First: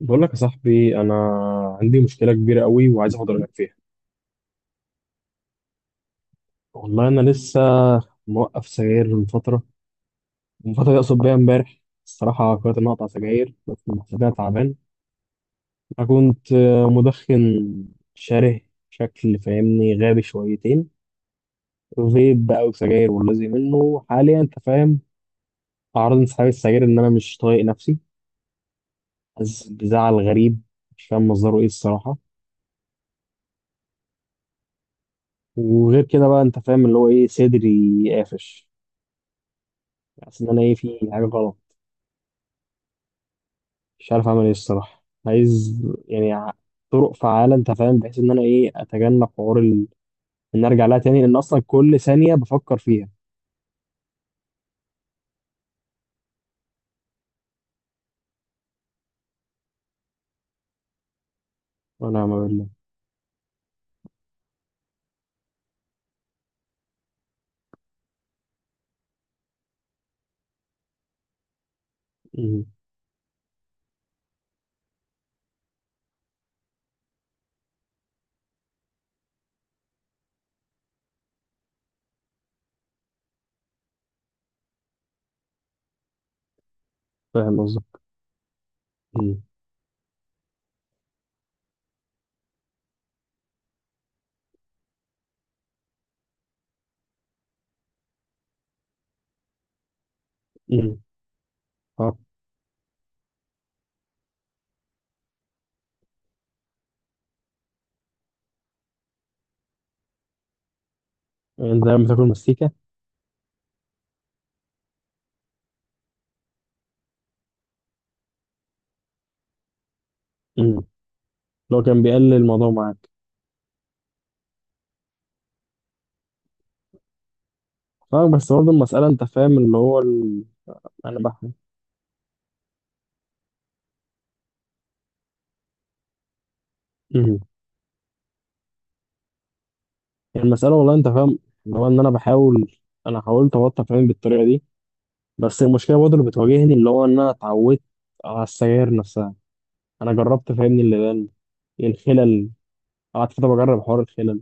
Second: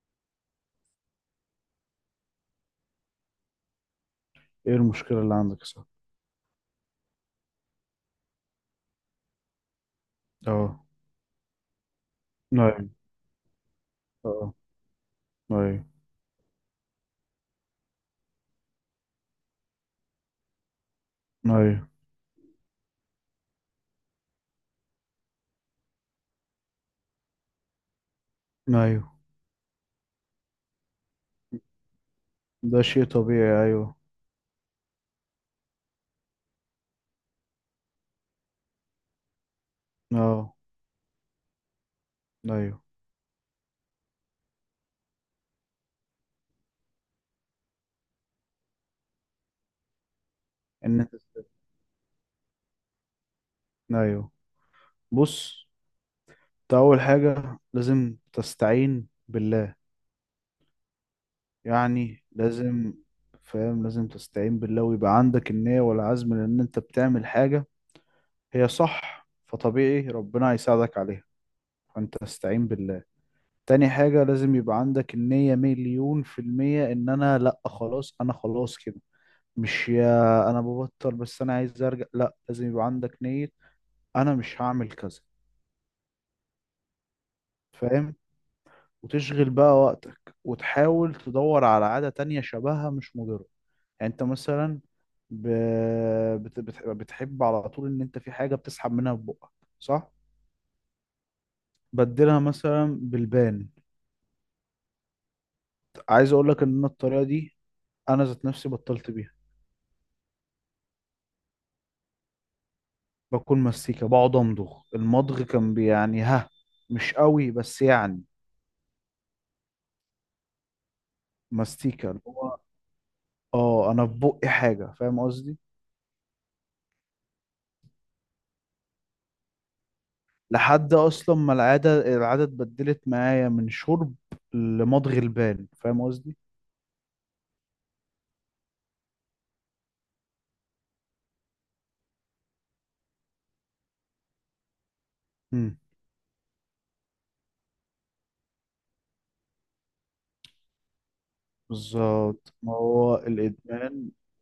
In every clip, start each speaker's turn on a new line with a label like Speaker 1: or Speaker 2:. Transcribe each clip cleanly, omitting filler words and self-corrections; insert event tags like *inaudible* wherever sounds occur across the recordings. Speaker 1: بقول لك يا صاحبي انا عندي مشكله كبيره قوي وعايز اخد رايك فيها.
Speaker 2: ايه المشكلة اللي عندك يا صاحبي؟
Speaker 1: والله انا لسه موقف سجاير من فتره.
Speaker 2: اه.
Speaker 1: يقصد بيها امبارح الصراحه. قررت ان
Speaker 2: ايوه.
Speaker 1: أنا اقطع سجاير بس محسبها
Speaker 2: اه.
Speaker 1: تعبان.
Speaker 2: ايوه.
Speaker 1: انا كنت مدخن شره. شكل فاهمني غابي شويتين.
Speaker 2: ايوه.
Speaker 1: فيب بقى وسجاير والذي منه حاليا انت فاهم. اعراض انسحاب السجاير ان انا مش طايق نفسي.
Speaker 2: ايوه.
Speaker 1: حاسس بزعل غريب مش فاهم مصدره ايه الصراحه.
Speaker 2: ده شيء طبيعي. ايوه.
Speaker 1: وغير كده بقى انت فاهم اللي هو ايه صدري قافش. حاسس ان
Speaker 2: اه.
Speaker 1: انا ايه في حاجه غلط.
Speaker 2: ايوه.
Speaker 1: مش عارف اعمل ايه الصراحه. عايز يعني طرق فعاله انت فاهم بحيث ان انا ايه اتجنب حوار ان ارجع لها
Speaker 2: ان انت
Speaker 1: تاني لان اصلا كل ثانيه بفكر فيها.
Speaker 2: ايوه. بص، انت اول حاجة لازم تستعين بالله. يعني
Speaker 1: وانا ما بالله.
Speaker 2: لازم. فاهم، لازم تستعين بالله ويبقى عندك النية والعزم لان انت بتعمل حاجة هي صح، فطبيعي ربنا هيساعدك عليها. فانت
Speaker 1: أمم،
Speaker 2: استعين بالله. تاني حاجة، لازم يبقى عندك النية مليون في المية ان انا لا، خلاص انا خلاص كده. مش يا انا ببطل بس انا عايز ارجع، لا، لازم يبقى عندك نية. انا مش هعمل كذا.
Speaker 1: فاهم قصدك.
Speaker 2: فاهم.
Speaker 1: أمم،
Speaker 2: وتشغل بقى وقتك وتحاول تدور على عادة تانية شبهها مش مضرة. يعني انت مثلا ب... بتحب على طول ان انت في حاجة بتسحب منها في بقك، صح.
Speaker 1: أمم، آه.
Speaker 2: بدلها مثلا بالبان. عايز اقول لك ان أنا الطريقة دي انا ذات نفسي بطلت بيها.
Speaker 1: انت لما بتاكل مستيكه؟
Speaker 2: باكل مستيكة، بقعد امضغ المضغ، كان يعني ها، مش قوي بس يعني.
Speaker 1: اللي هو كان
Speaker 2: مستيكة.
Speaker 1: بيقلل الموضوع معاك.
Speaker 2: اه، انا في بقي حاجه، فاهم قصدي.
Speaker 1: فاهم بس برضه المساله انت فاهم اللي هو
Speaker 2: لحد
Speaker 1: انا
Speaker 2: اصلا
Speaker 1: بح...
Speaker 2: ما العاده اتبدلت معايا من شرب لمضغ البال، فاهم قصدي.
Speaker 1: أمم. المساله والله انت فاهم اللي هو ان انا بحاول. انا حاولت ابطل فاهم بالطريقه دي. بس
Speaker 2: امم.
Speaker 1: المشكله برضه اللي بتواجهني اللي هو ان انا اتعودت على السجاير نفسها. انا جربت فاهمني اللبان. الخلل
Speaker 2: بالظبط، ما هو
Speaker 1: قعدت فتره بجرب حوار
Speaker 2: الادمان.
Speaker 1: الخلل.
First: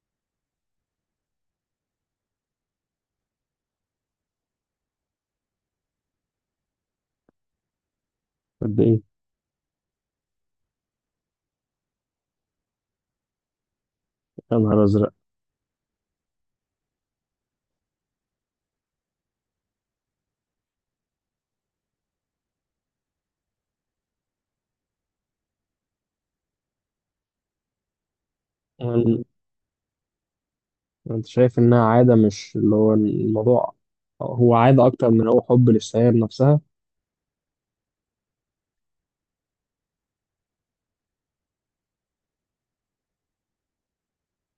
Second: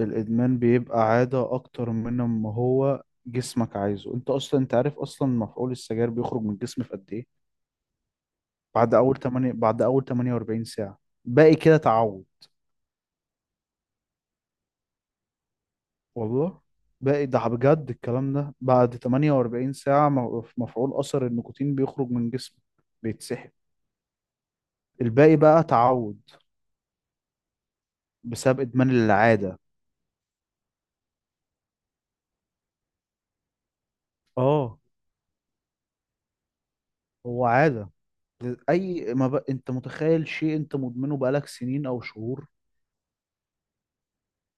Speaker 2: الادمان بيبقى عاده اكتر من ما هو جسمك عايزه، انت اصلا انت عارف اصلا مفعول السجاير بيخرج من الجسم في قد ايه؟
Speaker 1: قد
Speaker 2: بعد
Speaker 1: ايه؟
Speaker 2: اول 8، بعد اول 48 ساعه، باقي كده تعود.
Speaker 1: يا نهار ازرق.
Speaker 2: والله، بقى ده بجد الكلام ده، بعد 48 ساعة في مفعول أثر النيكوتين بيخرج من جسمه، بيتسحب. الباقي بقى تعود بسبب إدمان
Speaker 1: يعني
Speaker 2: العادة.
Speaker 1: انت شايف انها عاده مش اللي هو الموضوع. هو
Speaker 2: اه،
Speaker 1: عاده اكتر من هو حب للسيارة نفسها.
Speaker 2: هو عادة. أي ما بقى أنت متخيل شيء أنت مدمنه بقالك سنين أو شهور،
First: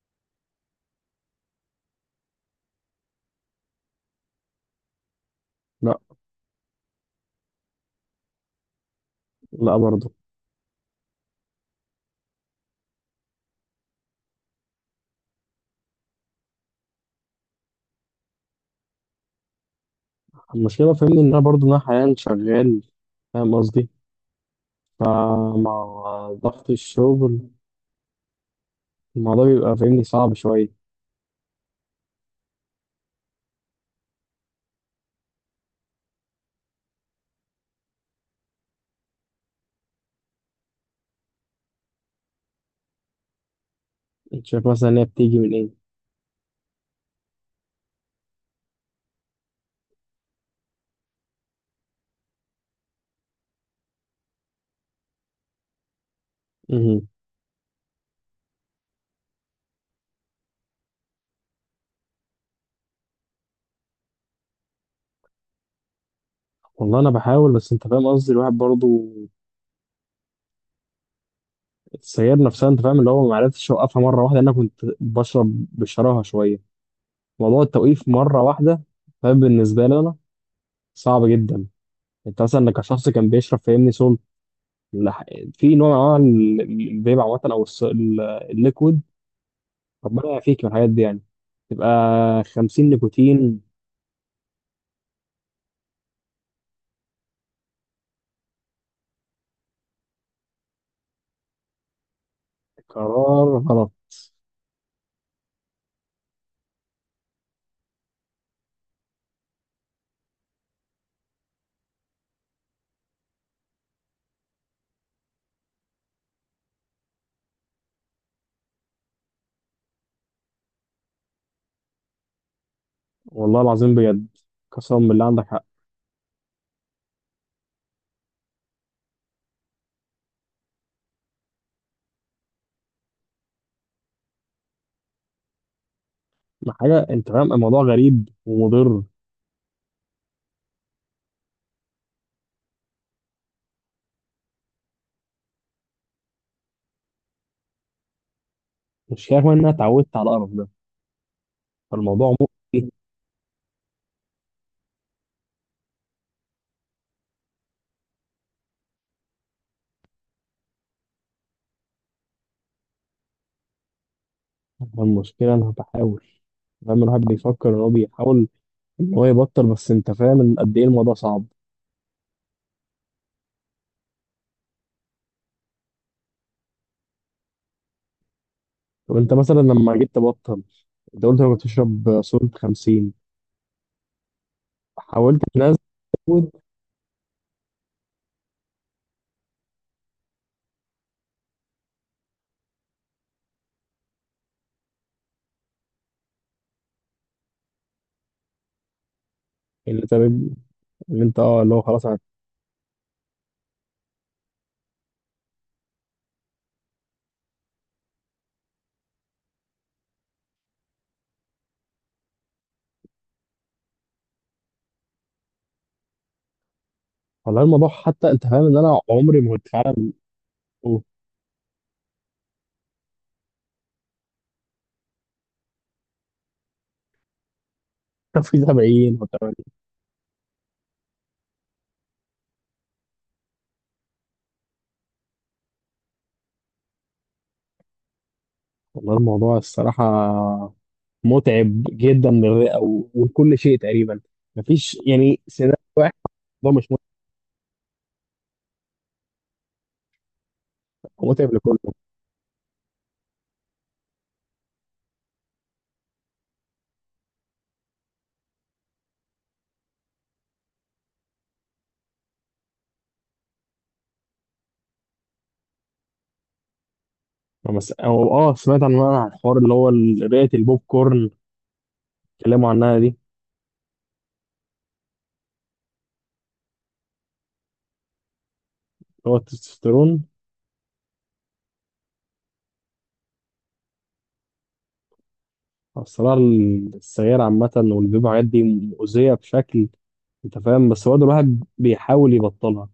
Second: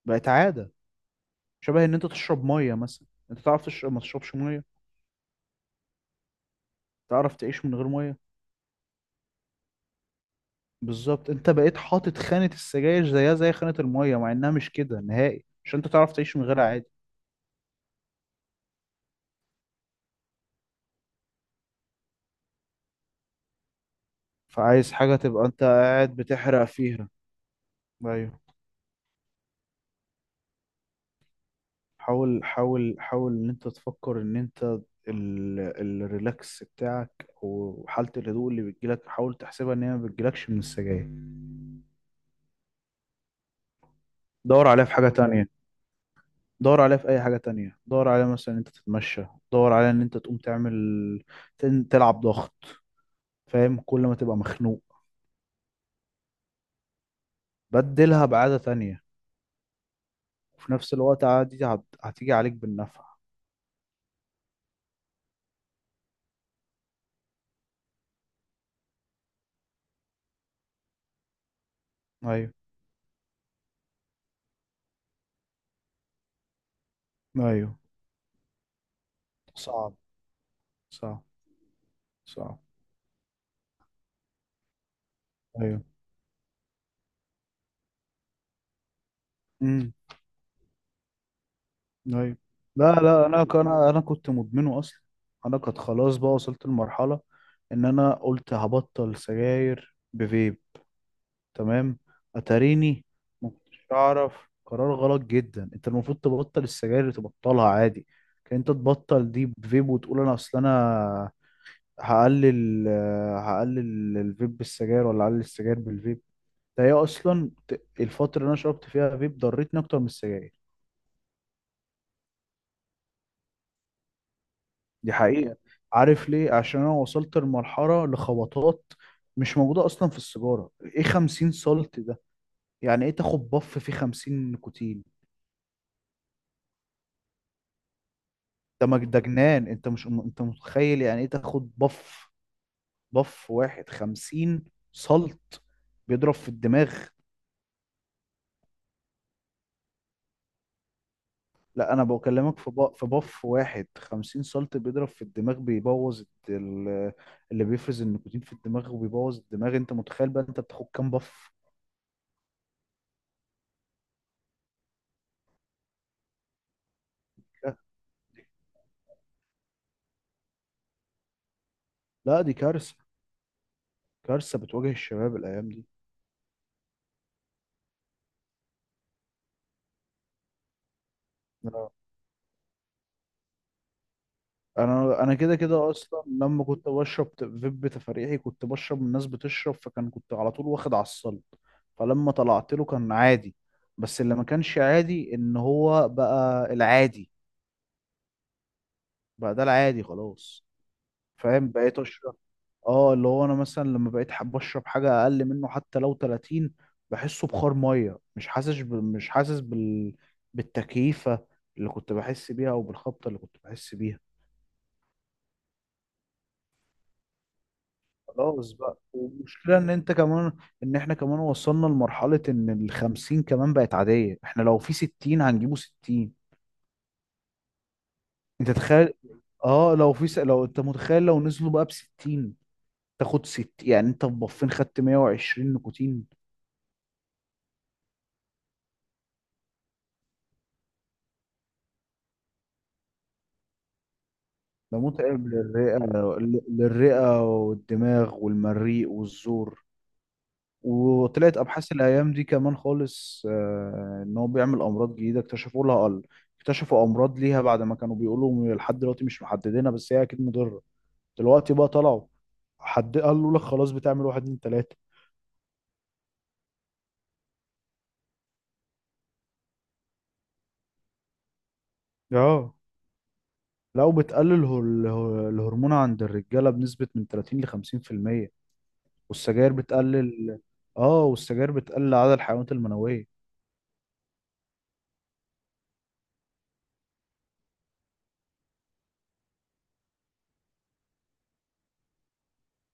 Speaker 2: بقت عادة. شبه إن أنت تشرب مية مثلا، أنت تعرف تشرب ما تشربش مية؟
Speaker 1: لا.
Speaker 2: تعرف تعيش من غير مية؟
Speaker 1: لا برضه.
Speaker 2: بالظبط، أنت بقيت حاطط خانة السجاير زيها زي خانة المية، مع إنها مش كده نهائي، عشان أنت تعرف تعيش من غيرها عادي.
Speaker 1: المشكله فاهمني ان انا برضه انا حاليا شغال فاهم قصدي.
Speaker 2: فعايز حاجة تبقى انت
Speaker 1: فمع
Speaker 2: قاعد بتحرق
Speaker 1: ضغط
Speaker 2: فيها.
Speaker 1: الشغل
Speaker 2: ايوه.
Speaker 1: الموضوع بيبقى فاهمني صعب شويه.
Speaker 2: حاول حاول حاول ان انت تفكر ان انت ال... الريلاكس بتاعك وحالة الهدوء اللي بتجيلك حاول تحسبها ان هي ما بتجيلكش من السجاير.
Speaker 1: انت شايف
Speaker 2: دور عليها
Speaker 1: مثلا
Speaker 2: في
Speaker 1: ان هي
Speaker 2: حاجة
Speaker 1: بتيجي من
Speaker 2: تانية.
Speaker 1: ايه؟
Speaker 2: دور عليها في أي حاجة تانية، دور عليها مثلا إن أنت تتمشى، دور عليها إن أنت تقوم تعمل تلعب ضغط، فاهم، كل ما تبقى مخنوق
Speaker 1: مهم.
Speaker 2: بدلها بعادة تانية. وفي نفس الوقت عادي هتيجي عليك بالنفع.
Speaker 1: والله انا بحاول بس انت فاهم قصدي الواحد برضه. السيارة
Speaker 2: أيوه.
Speaker 1: نفسها انت فاهم اللي هو ما عرفتش اوقفها مرة واحدة لأن انا كنت بشرب بشراهة شوية. موضوع
Speaker 2: أيوه.
Speaker 1: التوقيف مرة واحدة فاهم بالنسبة
Speaker 2: صعب.
Speaker 1: لي انا
Speaker 2: صعب.
Speaker 1: صعب جدا. انت
Speaker 2: صح.
Speaker 1: مثلا انك شخص كان بيشرب فاهمني سول لح- في
Speaker 2: ايوه.
Speaker 1: نوع من انواع الفيب عامة او الليكويد.
Speaker 2: امم.
Speaker 1: ربنا يعافيك من الحاجات دي يعني. تبقى
Speaker 2: ايوه.
Speaker 1: 50
Speaker 2: لا، لا، انا
Speaker 1: نيكوتين.
Speaker 2: كان انا انا كنت مدمنه اصلا. انا كنت خلاص بقى وصلت لمرحله ان انا قلت هبطل سجاير بفيب. تمام. اتاريني
Speaker 1: قرار
Speaker 2: ما كنتش
Speaker 1: غلط.
Speaker 2: اعرف. قرار غلط جدا، انت المفروض تبطل السجاير تبطلها عادي. كان انت تبطل دي بفيب وتقول انا اصل انا هقلل، هقلل الفيب بالسجاير ولا هقلل السجاير بالفيب. ده هي اصلا الفتره اللي انا شربت فيها فيب ضرتني اكتر من السجاير.
Speaker 1: والله العظيم بجد قسما
Speaker 2: دي
Speaker 1: بالله عندك
Speaker 2: حقيقة.
Speaker 1: حق.
Speaker 2: عارف ليه؟ عشان أنا وصلت لمرحلة لخبطات مش موجودة أصلا في السيجارة. إيه 50 سولت ده؟ يعني إيه تاخد بف فيه 50 نيكوتين؟
Speaker 1: ما حاجة انت فاهم الموضوع غريب ومضر.
Speaker 2: ده جنان. أنت مش أنت متخيل يعني إيه تاخد بف واحد 50 سولت بيضرب في الدماغ؟
Speaker 1: مش كده كمان إن انا اتعودت على القرف ده.
Speaker 2: لا، أنا
Speaker 1: فالموضوع
Speaker 2: بكلمك
Speaker 1: مؤذي.
Speaker 2: في بف واحد 50 سولت بيضرب في الدماغ، بيبوظ اللي بيفرز النيكوتين في الدماغ وبيبوظ الدماغ. أنت متخيل بقى أنت بتاخد كام بف؟
Speaker 1: المشكلة أنا بحاول فاهم الواحد بيفكر إن هو بيحاول إن هو يبطل بس أنت فاهم إن قد إيه الموضوع صعب.
Speaker 2: لا، دي كارثة. كارثة بتواجه الشباب الأيام دي.
Speaker 1: طب أنت مثلا لما جيت تبطل أنت قلت أنا كنت
Speaker 2: آه.
Speaker 1: بشرب صورة 50.
Speaker 2: أنا
Speaker 1: حاولت
Speaker 2: كده
Speaker 1: تنزل.
Speaker 2: أصلا لما كنت بشرب فيب تفريحي، كنت بشرب من الناس بتشرب، كنت على طول واخد على الصلب. فلما طلعت له كان عادي. بس اللي ما كانش عادي إن هو بقى العادي. بقى ده
Speaker 1: اللي
Speaker 2: العادي
Speaker 1: أنت
Speaker 2: خلاص.
Speaker 1: اللي أنت أه
Speaker 2: فاهم،
Speaker 1: اللي هو
Speaker 2: بقيت
Speaker 1: خلاص أنا.
Speaker 2: أشرب. اه، اللي هو انا مثلا لما بقيت حابب اشرب حاجه اقل منه حتى لو 30، بحسه بخار ميه، مش حاسس مش حاسس بالتكييفه اللي كنت بحس بيها او بالخبطه اللي كنت بحس بيها.
Speaker 1: والله الموضوع حتى أنت فاهم
Speaker 2: خلاص
Speaker 1: إن
Speaker 2: بقى.
Speaker 1: أنا عمري ما كنت
Speaker 2: والمشكلة ان
Speaker 1: فعلا.
Speaker 2: انت كمان، ان
Speaker 1: بقول.
Speaker 2: احنا كمان وصلنا لمرحلة ان الـ50 كمان بقت عادية، احنا لو في 60 هنجيبه 60.
Speaker 1: *laughs* طب في
Speaker 2: انت تخيل.
Speaker 1: 70 و80؟
Speaker 2: اه، لو لو انت متخيل لو نزلوا بقى بـ60، تاخد ست، يعني انت ببفين خدت 120 نيكوتين.
Speaker 1: والله الموضوع الصراحة متعب جدا للرئة ولكل شيء تقريبا. مفيش
Speaker 2: ده
Speaker 1: يعني
Speaker 2: متعب
Speaker 1: سيناريو
Speaker 2: للرئة.
Speaker 1: واحد. الموضوع مش متعب.
Speaker 2: للرئة والدماغ والمريء والزور.
Speaker 1: هو متعب
Speaker 2: وطلعت
Speaker 1: لكل.
Speaker 2: ابحاث الايام دي كمان خالص، ان هو بيعمل امراض جديده اكتشفوا لها قل. اكتشفوا امراض ليها بعد ما كانوا بيقولوا لحد دلوقتي مش محددينها، بس هي اكيد مضره. دلوقتي بقى طلعوا. حد قال له لك خلاص بتعمل واحد اتنين تلاته.
Speaker 1: ما بس أو آه سمعت عن الحوار اللي هو رئة البوب كورن. اتكلموا
Speaker 2: اه.
Speaker 1: عنها دي اللي
Speaker 2: لو بتقلل الهرمون عند الرجاله بنسبه من 30 ل 50%.
Speaker 1: هو
Speaker 2: والسجاير
Speaker 1: التستوستيرون.
Speaker 2: بتقلل. اه، والسجاير بتقلل عدد الحيوانات المنويه.
Speaker 1: الصراحة السجاير عامة والفيب والحاجات دي مؤذية بشكل أنت فاهم بس هو ده الواحد بيحاول يبطلها.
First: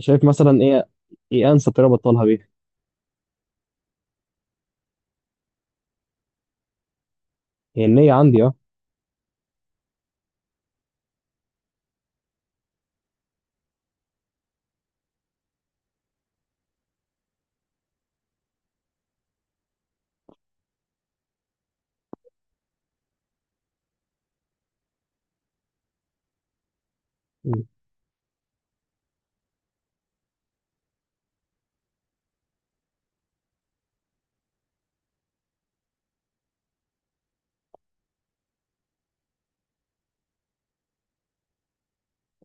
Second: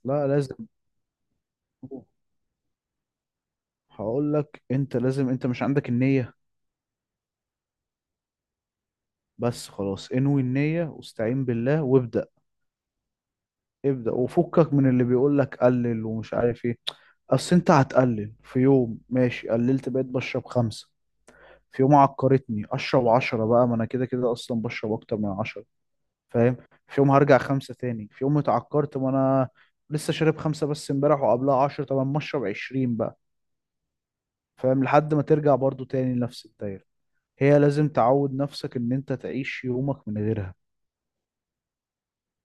Speaker 1: شايف
Speaker 2: لا،
Speaker 1: مثلا
Speaker 2: لازم.
Speaker 1: إيه أنسب طريقة أبطلها بيها؟
Speaker 2: هقول لك، انت لازم، انت مش عندك النيه.
Speaker 1: هي النية عندي أه.
Speaker 2: بس خلاص انوي النية واستعين بالله وابدأ. ابدأ وفكك من اللي بيقول لك قلل ومش عارف ايه. اصل انت هتقلل في يوم ماشي قللت بقيت بشرب خمسة، في يوم عكرتني اشرب 10، بقى ما انا كده كده اصلا بشرب اكتر من 10، فاهم. في يوم هرجع خمسة تاني، في يوم اتعكرت ما انا لسه شارب خمسة بس امبارح وقبلها 10، طب ما اشرب 20 بقى، فاهم، لحد ما ترجع برضو تاني لنفس الدايرة. هي لازم تعود نفسك ان انت تعيش يومك من غيرها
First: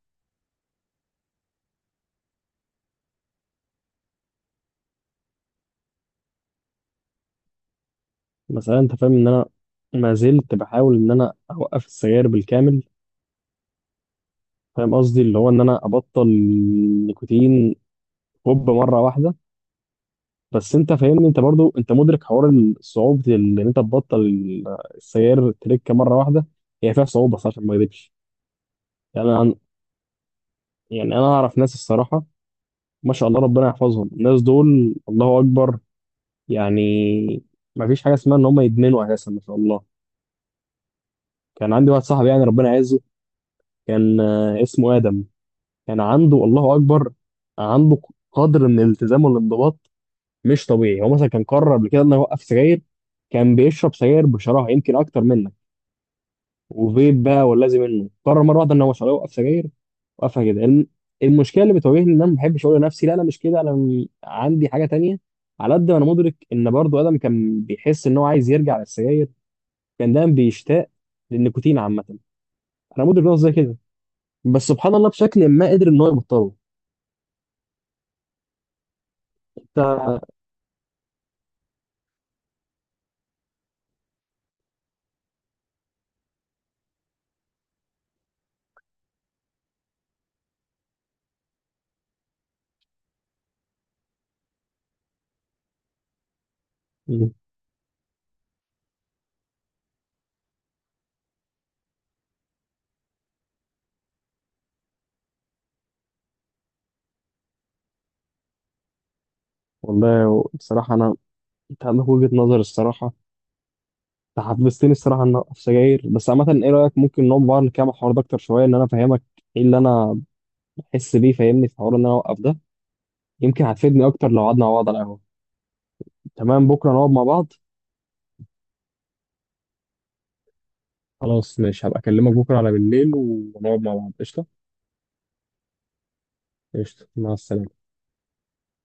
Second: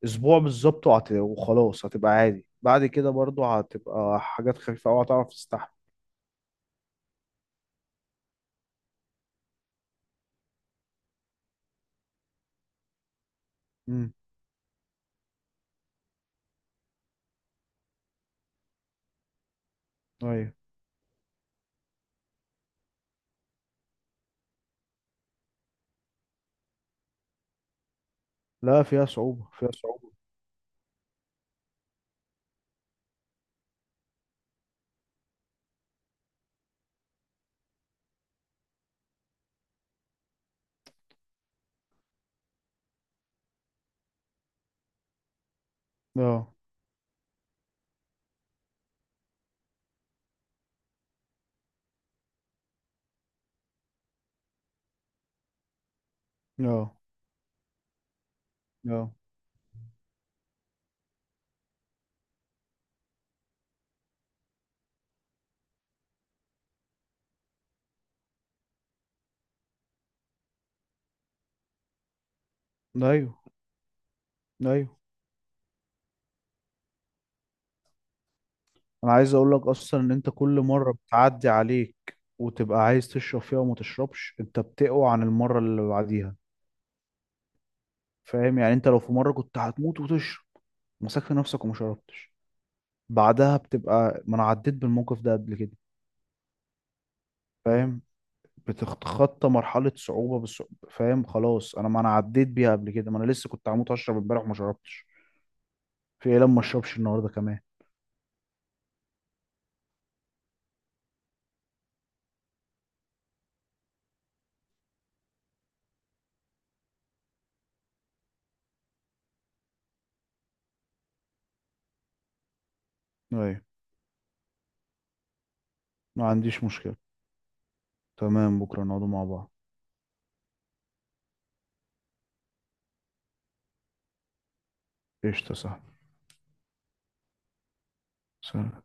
Speaker 2: اسبوع بالظبط، وخلاص هتبقى عادي، بعد كده برضو هتبقى حاجات خفيفة أوي هتعرف تستحمل.
Speaker 1: مثلا أنت فاهم إن أنا ما زلت بحاول إن أنا أوقف السجاير بالكامل.
Speaker 2: امم.
Speaker 1: فاهم قصدي اللي هو إن أنا أبطل النيكوتين هوب مرة واحدة.
Speaker 2: ايوه.
Speaker 1: بس انت فاهمني انت برضو انت مدرك حوار صعوبه ان انت تبطل السيار تريكه مره واحده. هي فيها صعوبه صح عشان ما اكذبش.
Speaker 2: لا، فيها
Speaker 1: يعني
Speaker 2: صعوبة،
Speaker 1: انا
Speaker 2: فيها صعوبة.
Speaker 1: يعني انا اعرف ناس الصراحه. ما شاء الله ربنا يحفظهم الناس دول الله اكبر. يعني ما فيش حاجه اسمها ان هم يدمنوا اساسا ما شاء الله. كان عندي واحد صاحبي يعني ربنا يعزه. كان اسمه ادم. كان عنده
Speaker 2: اه.
Speaker 1: الله اكبر. عنده قدر من الالتزام والانضباط مش طبيعي. هو مثلا كان قرر قبل كده انه يوقف سجاير. كان بيشرب سجاير بشراهه يمكن اكتر منك
Speaker 2: اه.
Speaker 1: وفيب بقى واللازم منه. قرر مره واحده ان هو مش
Speaker 2: اه.
Speaker 1: هيوقف سجاير. وقفها كده المشكله اللي بتواجهني ان انا ما بحبش اقول لنفسي لا انا مش كده انا عندي حاجه تانية. على قد ما انا مدرك ان برضو ادم كان بيحس ان هو عايز يرجع للسجاير. كان دايما بيشتاق للنيكوتين عامه. انا مدرك ان
Speaker 2: ايوه.
Speaker 1: هو زي كده. بس
Speaker 2: ايوه.
Speaker 1: سبحان الله بشكل ما قدر ان هو يبطله.
Speaker 2: انا عايز اقول لك
Speaker 1: انت
Speaker 2: اصلا ان انت كل مرة بتعدي عليك وتبقى عايز تشرب فيها وما تشربش، انت بتقوى عن المرة اللي بعديها، فاهم. يعني انت لو في مرة كنت هتموت وتشرب مسكت نفسك وما شربتش، بعدها بتبقى، ما انا عديت بالموقف ده قبل كده.
Speaker 1: مم.
Speaker 2: مم. فاهم. بتتخطى مرحلة صعوبة بالصعوبة، فاهم، خلاص انا، ما انا عديت بيها قبل كده، ما انا لسه كنت هموت اشرب امبارح وما شربتش، في ايه لما ما اشربش النهارده كمان؟
Speaker 1: والله بصراحه انا انت عندك وجهه نظر الصراحه. انت حفزتني الصراحه ان أنا اوقف سجاير. بس عامه ايه رايك ممكن نقعد بقى نكمل الحوار ده اكتر شويه ان انا افهمك ايه اللي انا احس بيه فاهمني في حوار ان انا اوقف ده؟
Speaker 2: ايوه.
Speaker 1: يمكن هتفيدني اكتر لو قعدنا مع بعض على القهوه.
Speaker 2: ما عنديش
Speaker 1: تمام بكره
Speaker 2: مشكلة.
Speaker 1: نقعد مع بعض.
Speaker 2: تمام، بكرة نقعدوا مع بعض.
Speaker 1: خلاص ماشي هبقى اكلمك بكره على بالليل ونقعد مع بعض قشطه.
Speaker 2: قشطة، صح.
Speaker 1: قشطه مع السلامه.
Speaker 2: سلام.